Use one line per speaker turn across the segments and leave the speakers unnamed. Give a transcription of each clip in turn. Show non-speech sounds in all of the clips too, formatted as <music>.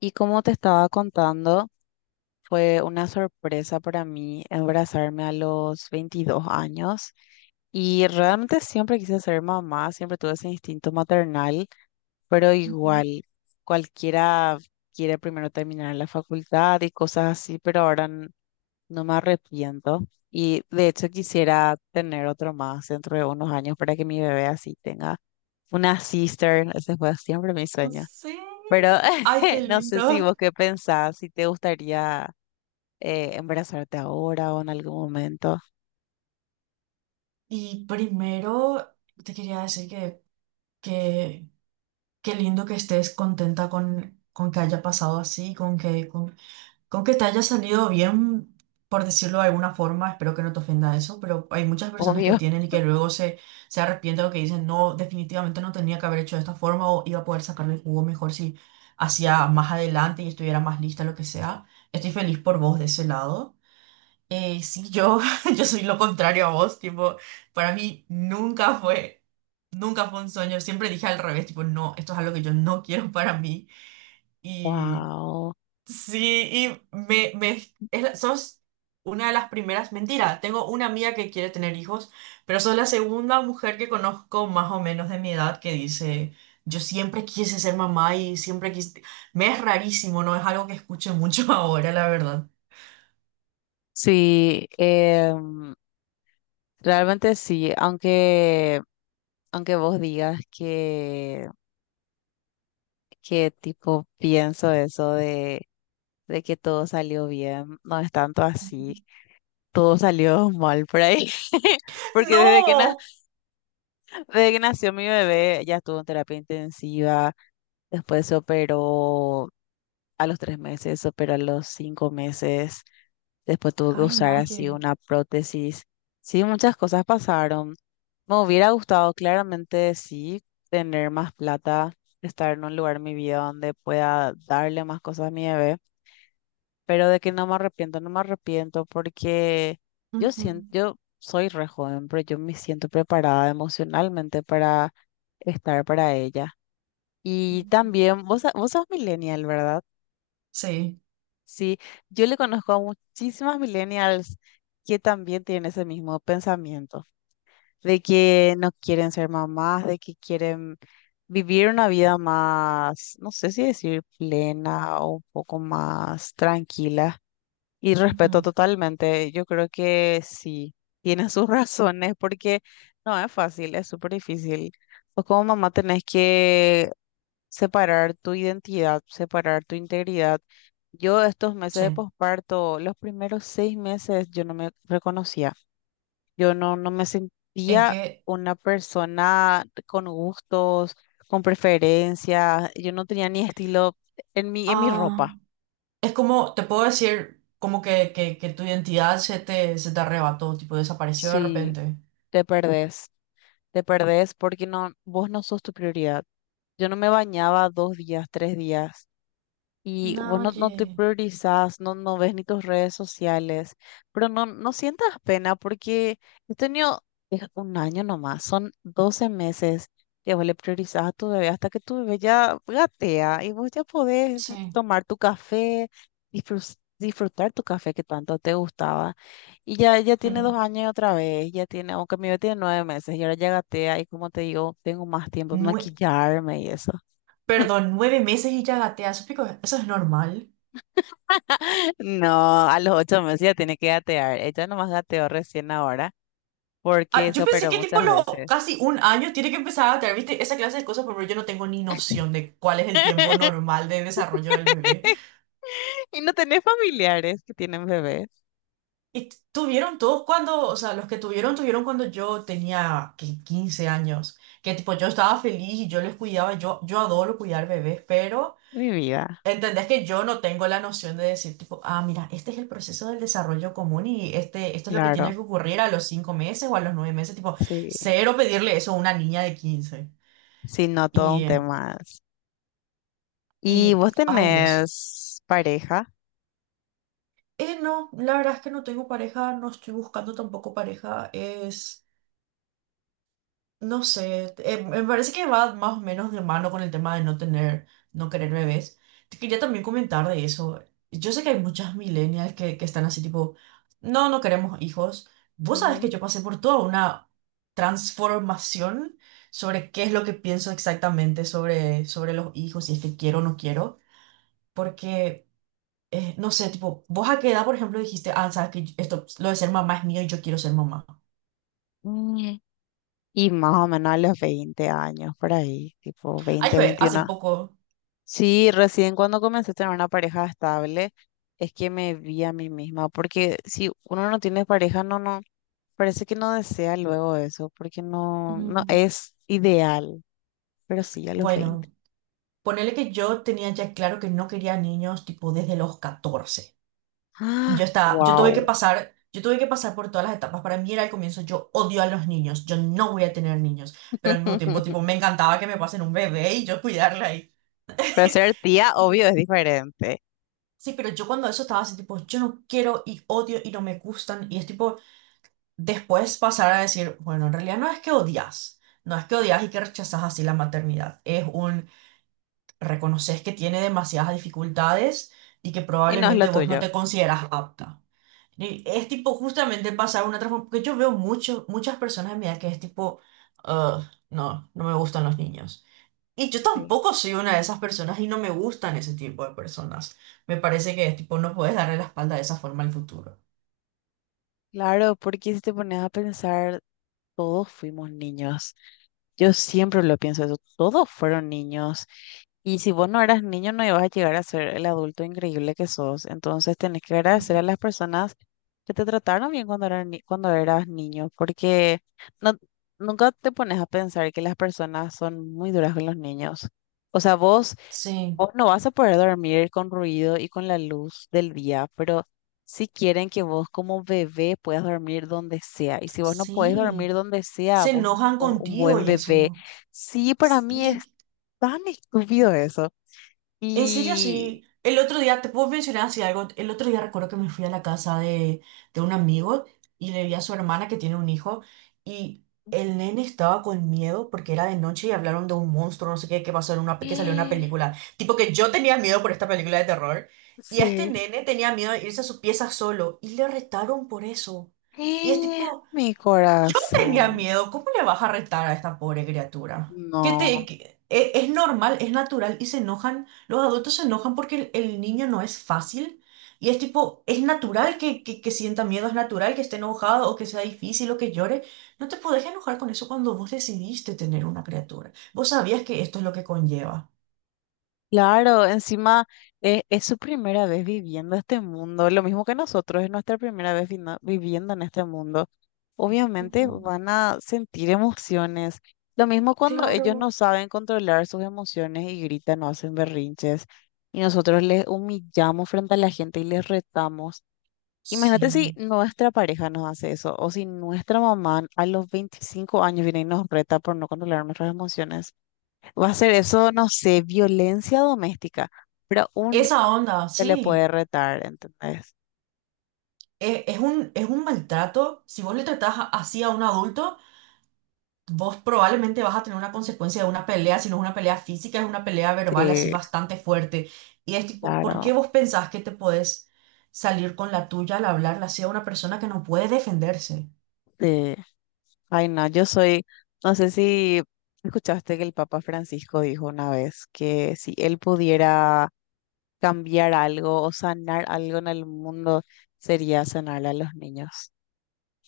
Y como te estaba contando, fue una sorpresa para mí embarazarme a los 22 años y realmente siempre quise ser mamá, siempre tuve ese instinto maternal, pero
Ujú.
igual cualquiera quiere primero terminar la facultad y cosas así, pero ahora no me arrepiento y de hecho quisiera tener otro más dentro de unos años para que mi bebé así tenga una sister, ese fue siempre mi sueño.
Sí.
Pero
Ay, qué
<laughs> no sé si
lindo.
vos qué pensás, si te gustaría embarazarte ahora o en algún momento.
Y primero te quería decir que qué lindo que estés contenta con que haya pasado así, con que te haya salido bien, por decirlo de alguna forma. Espero que no te ofenda eso, pero hay muchas personas que
Obvio.
tienen y que luego se arrepienten o que dicen, no, definitivamente no tenía que haber hecho de esta forma o iba a poder sacarle el jugo mejor si hacía más adelante y estuviera más lista, lo que sea. Estoy feliz por vos de ese lado. Sí, <laughs> yo soy lo contrario a vos, tipo, para mí nunca fue un sueño, siempre dije al revés, tipo, no, esto es algo que yo no quiero <laughs> para mí. Y
Wow.
sí, y es sos una de las primeras, mentira, tengo una amiga que quiere tener hijos, pero sos la segunda mujer que conozco más o menos de mi edad que dice, yo siempre quise ser mamá y siempre quise, me es rarísimo, no es algo que escuche mucho <laughs> ahora, la verdad.
Sí, realmente sí, aunque vos digas que tipo pienso eso de que todo salió bien, no es tanto así,
<laughs>
todo salió mal por ahí, <laughs> porque
No.
desde que nació mi bebé ya estuvo en terapia intensiva, después se operó a los 3 meses, se operó a los 5 meses, después tuvo que
Ay,
usar así
Naye.
una prótesis, sí, muchas cosas pasaron, me hubiera gustado claramente sí tener más plata, estar en un lugar en mi vida donde pueda darle más cosas a mi bebé, pero de que no me arrepiento, no me arrepiento porque yo
Ujú.
siento, yo soy re joven, pero yo me siento preparada emocionalmente para estar para ella. Y también, vos, vos sos millennial, ¿verdad?
Sí,
Sí, yo le conozco a muchísimas millennials que también tienen ese mismo pensamiento, de que no quieren ser mamás, de que quieren vivir una vida más, no sé si decir plena o un poco más tranquila, y respeto
ujú,
totalmente. Yo creo que sí, tiene sus <laughs> razones porque no es fácil, es súper difícil. Vos como mamá tenés que separar tu identidad, separar tu integridad. Yo estos meses de
sí.
posparto, los primeros 6 meses, yo no me reconocía. Yo no me
¿En
sentía
qué?
una persona con gustos, con preferencias. Yo no tenía ni estilo en mi
Ah,
ropa.
es como, te puedo decir, como que tu identidad se te arrebató, tipo, desapareció de
Sí,
repente.
te uf, perdés. Te perdés porque no, vos no sos tu prioridad. Yo no me bañaba 2 días, 3 días y vos no te
Naye.
priorizás, no ves ni tus redes sociales, pero no sientas pena porque este niño es un año nomás, son 12 meses que vos le priorizás a tu bebé hasta que tu bebé ya gatea y vos ya podés
Sí.
tomar tu café, disfrutar tu café que tanto te gustaba. Y ya, ya tiene dos
Ujú.
años otra vez, ya tiene, aunque mi bebé tiene 9 meses y ahora ya gatea y como te digo, tengo más tiempo de
Nue-
maquillarme y eso.
Perdón, 9 meses y ya gatea, eso, eso es normal.
No, a los 8 meses ya tiene que gatear. Ella nomás gateó recién ahora
Ah,
porque
yo
se
pensé
operó
que tipo
muchas
los
veces.
casi un año tiene que empezar a gatear, ¿viste? Esa clase de cosas, pero yo no tengo ni noción de cuál es el tiempo normal de desarrollo del bebé.
<laughs> Y no tenés familiares que tienen bebés.
Y tuvieron todos cuando, o sea, los que tuvieron, tuvieron cuando yo tenía que 15 años, que tipo yo estaba feliz y yo les cuidaba, yo adoro cuidar bebés, pero
Mi vida,
entendés que yo no tengo la noción de decir tipo, ah, mira, este es el proceso del desarrollo común y este, esto es lo que tiene
claro.
que ocurrir a los 5 meses o a los 9 meses, tipo,
Sí,
cero pedirle eso a una niña de 15.
sí, no todo un
Y,
tema. Es. ¿Y vos
Ay Dios.
tenés pareja?
No, la verdad es que no tengo pareja, no estoy buscando tampoco pareja, es... No sé, me parece que va más o menos de mano con el tema de no tener, no querer bebés. Te quería también comentar de eso. Yo sé que hay muchas millennials que están así tipo, no, no queremos hijos. Vos sabés que
Ujú.
yo pasé por toda una transformación sobre qué es lo que pienso exactamente sobre los hijos, si es que quiero o no quiero. Porque, no sé, tipo, vos a qué edad, por ejemplo, dijiste, ah, sabes que esto, lo de ser mamá es mío y yo quiero ser mamá.
Mm. Y más o menos a los 20 años, por ahí, tipo
Ay,
20,
fue hace
21.
poco.
Sí, recién cuando comencé a tener una pareja estable, es que me vi a mí misma, porque si uno no tiene pareja, no, no, parece que no desea luego eso, porque no
Mm.
es ideal, pero sí a los
Bueno.
veinte.
Ponele que yo tenía ya claro que no quería niños tipo desde los 14. Y
¡Ah!
yo estaba,
¡Wow!
yo tuve que pasar por todas las etapas. Para mí era al comienzo, yo odio a los niños, yo no voy a tener niños. Pero al mismo tiempo,
<laughs>
tipo, me encantaba que me pasen un bebé y yo cuidarla ahí.
Pero ser tía, obvio,
Y
es diferente,
sí, pero yo cuando eso estaba así, tipo, yo no quiero y odio y no me gustan. Y es tipo, después pasar a decir, bueno, en realidad no es que odias, no es que odias y que rechazas así la maternidad. Es un reconoces que tiene demasiadas dificultades y que
y no es lo
probablemente vos no
tuyo.
te consideras apta. Y es tipo justamente pasar una transformación, porque yo veo mucho, muchas personas de mi edad que es tipo, "Ugh, no, no me gustan los niños". Y yo
Sí.
tampoco soy una de esas personas y no me gustan ese tipo de personas. Me parece que tipo no puedes darle la espalda de esa forma al futuro.
Claro, porque si te pones a pensar, todos fuimos niños. Yo siempre lo pienso eso. Todos fueron niños. Y si vos no eras niño, no ibas a llegar a ser el adulto increíble que sos. Entonces tenés que agradecer a
Ujú.
las personas que te trataron bien cuando eras, cuando eras niño, porque no, nunca te pones a pensar que las personas son muy duras con los niños. O sea, vos...
Sí,
Vos no vas a poder dormir con ruido y con la luz del día, pero si quieren que vos como bebé puedas dormir donde sea. Y si vos no podés dormir
sí.
donde sea,
Se
vos no
enojan
sos un
contigo
buen
y
bebé.
eso.
Sí, para mí es
Sí.
tan estúpido eso.
En serio,
Y...
sí. El otro día, te puedo mencionar así algo. El otro día recuerdo que me fui a la casa de un amigo y le vi a su hermana que tiene un hijo y el nene estaba con miedo porque era de noche y hablaron de un monstruo, no sé qué, que pasó en una, que salió en una
y...
película. Tipo que yo tenía miedo por esta película de terror y a este
Sí.
nene tenía miedo de irse a su pieza solo y le retaron por eso. Y es
Y
tipo...
mi
Yo tenía
corazón.
miedo, ¿cómo le vas a retar a esta pobre criatura? Que te,
No.
que- e- Es normal, es natural y se enojan, los adultos se enojan porque el niño no es fácil y es tipo, es natural que sienta miedo, es natural que esté enojado o que sea difícil o que llore. No te podés enojar con eso cuando vos decidiste tener una criatura. Vos sabías que esto es lo que conlleva.
Claro, encima es, su primera vez viviendo este mundo, lo mismo que nosotros, es nuestra primera vez viviendo en este mundo. Obviamente
Ujú,
van a sentir emociones, lo mismo cuando ellos no
claro,
saben controlar sus emociones y gritan o hacen berrinches y nosotros les humillamos frente a la gente y les retamos. Imagínate si
sí.
nuestra pareja nos hace eso o si nuestra mamá a los 25 años viene y nos reta por no controlar nuestras emociones. Va a ser eso, no sé, violencia doméstica, pero un niño
Esa onda,
se le puede
sí.
retar, ¿entendés?
Es es un maltrato. Si vos le tratás así a un adulto, vos probablemente vas a tener una consecuencia de una pelea, si no es una pelea física, es una pelea verbal así
Sí,
bastante fuerte. Y es tipo, ¿por
claro,
qué vos pensás que te podés salir con la tuya al hablarla así a una persona que no puede defenderse?
sí. Ay, no, yo soy, no sé si escuchaste que el Papa Francisco dijo una vez que si él pudiera cambiar algo o sanar algo en el mundo, sería sanar a los niños,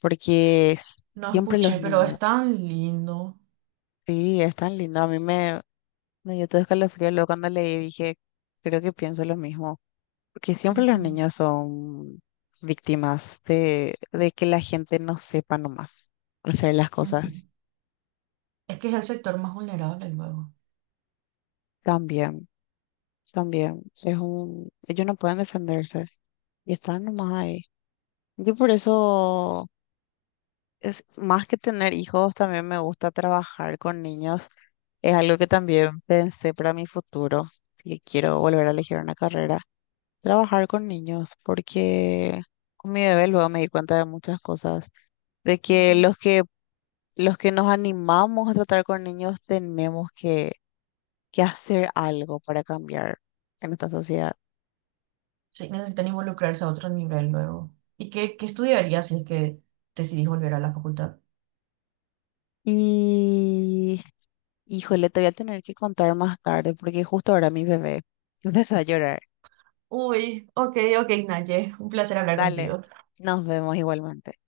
porque
No
siempre los
escuché, pero es
niños,
tan lindo.
sí, es tan lindo. A mí me, dio todo escalofrío luego cuando leí, dije, creo que pienso lo mismo. Porque siempre los
Ujú,
niños son víctimas de que la gente no sepa nomás hacer las
ujú.
cosas.
Es que es el sector más vulnerable luego.
También, también. Es un, ellos no pueden defenderse y están nomás ahí. Yo por eso, es, más que tener hijos, también me gusta trabajar con niños. Es algo que también pensé para mi futuro, si quiero volver a elegir una carrera, trabajar con niños, porque con mi bebé luego me di cuenta de muchas cosas de que
Ujú.
los que nos animamos a tratar con niños tenemos que hacer algo para cambiar en esta sociedad.
Sí, necesitan involucrarse a otro nivel luego. ¿Y qué estudiarías si es que decidís volver a la facultad?
Y, híjole, te voy a tener que contar más tarde porque justo ahora mi bebé <laughs> empezó a llorar.
Uy, ok, ok, Naye, un placer hablar
Dale,
contigo.
nos vemos igualmente.